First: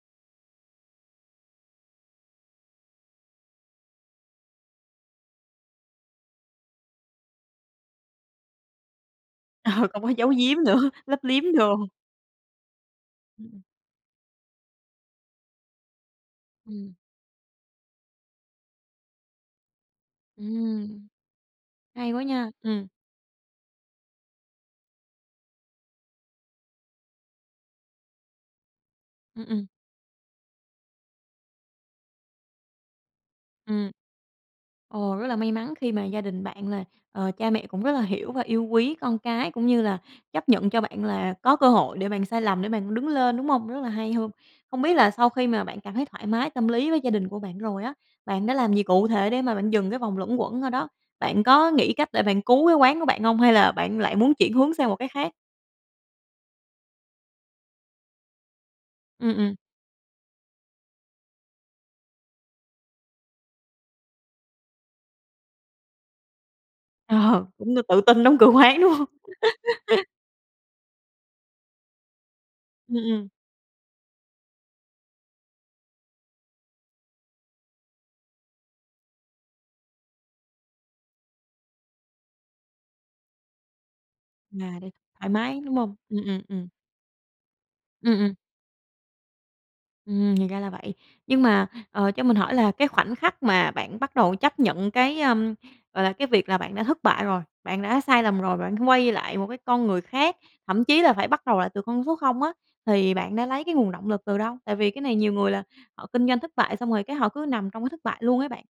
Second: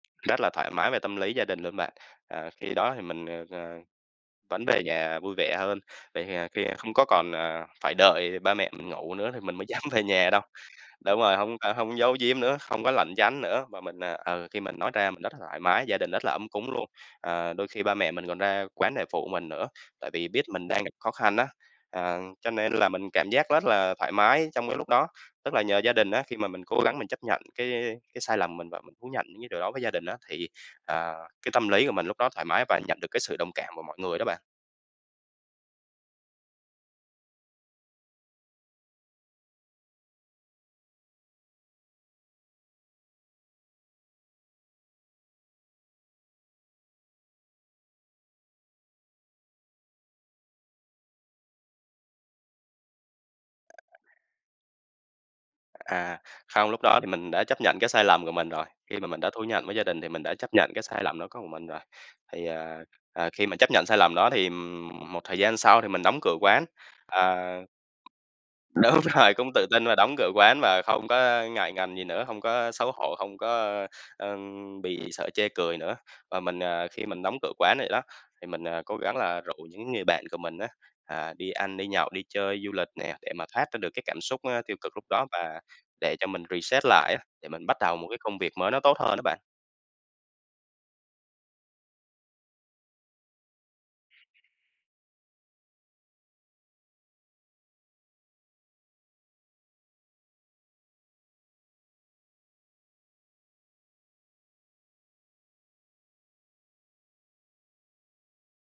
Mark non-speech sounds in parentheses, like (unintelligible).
Rất là thoải mái về tâm lý gia đình luôn bạn. Ờ, khi đó thì mình, ờ, ờ, vẫn về nhà vui vẻ hơn, về hì khi không có còn, ờ, phải đợi ba mẹ mình ngủ nữa thì mình mới Ờ, dám không về có nhà dấu đâu. diếm nữa, lấp Đúng rồi, liếm hông có đồ. hông giấu diếm nữa, hông có lãng tránh (unintelligible) nữa, mà mình, ờ, ừ, khi mình nói ra mình rất là thoải mái, gia đình rất là ấm cúng luôn. Ừm. Ờ, đôi khi ba mẹ mình còn ra quán đề phụ mình nữa, tại vì biết mình đang gặp Ừm. khó khăn á, Hay à, quá nha. cho nên Ừm. là mình cảm giác rất là thoải mái trong cái lúc đó. Tức là nhờ gia đình á, khi mà mình cố gắng mình chấp nhận cái cái sai lầm mình và mình thú nhận những Ừm, cái điều ừm. đó với gia đình á, thì, à, cái tâm lý của mình lúc đó thoải mái và nhận được cái sự đồng cảm của Ừm. mọi người đó bạn. Ồ, rất là may mắn khi mà gia đình bạn là, ờ, cha mẹ cũng rất là hiểu và yêu quý con cái, cũng như là chấp nhận cho bạn là có cơ hội để bạn sai lầm để bạn đứng lên, đúng hông? Rất là hay hưm. Không biết là sau khi mà bạn cảm thấy thoải mái tâm lý với gia đình của bạn rồi á, bạn đã làm gì cụ thể để mà bạn dừng cái vòng luẩn quẩn ở đó? Bạn có nghĩ cách để bạn cứu cái quán của bạn hông, hay là bạn lại muốn chuyển hướng sang một cái khác? À, không, lúc đó thì mình đã chấp nhận cái sai lầm của mình rồi, khi mà mình đã Ừm, thú ừm. nhận với gia đình thì mình đã chấp nhận cái sai lầm đó có mình rồi. Thì, ờ, ờ, khi mà chấp nhận sai lầm đó thì, ừm, một thời gian sau thì mình đóng cửa quán, ờ. Ờ, cũng tự tin đóng cửa quán, đúng Đúng hông? rồi, cũng tự tin mà (laughs) đóng cửa quán và không có ngại ngần gì nữa, hông có xấu Ừm, hổ, ừm. hông có, ơ, ơ, bị sợ chê cười nữa. Và mình, ờ, khi mình đóng cửa quán vậy đó, thì mình, à, cố gắng là rủ những người bạn của mình á, à, đi ăn đi nhậu, đi chơi du lịch nè, để mà thoát ra được cái cảm xúc, a, tiêu Mà đây, cực lúc đó, thoải và mái, đúng hông? để Ừm, cho ừm, mình ừm. reset lại á, để mình bắt đầu một Ừm, cái ừm. công việc mới nó tốt hơn á bạn. Ừm, thì ra là vậy. Nhưng mà, ờ, cho mình hỏi là cái khoảnh khắc mà bạn bắt đầu chấp nhận cái, ơm, gọi là, cái việc là bạn đã thất bại rồi, bạn đã sai lầm rồi, và bạn quay lại một cái con người khác, thậm chí là phải bắt đầu lại từ con số 0 á, thì bạn đã lấy cái nguồn động lực từ đâu? Tại vì cái này nhiều người là họ kinh doanh thất bại, xong rồi cái họ cứ nằm trong cái thất bại luôn ấy bạn.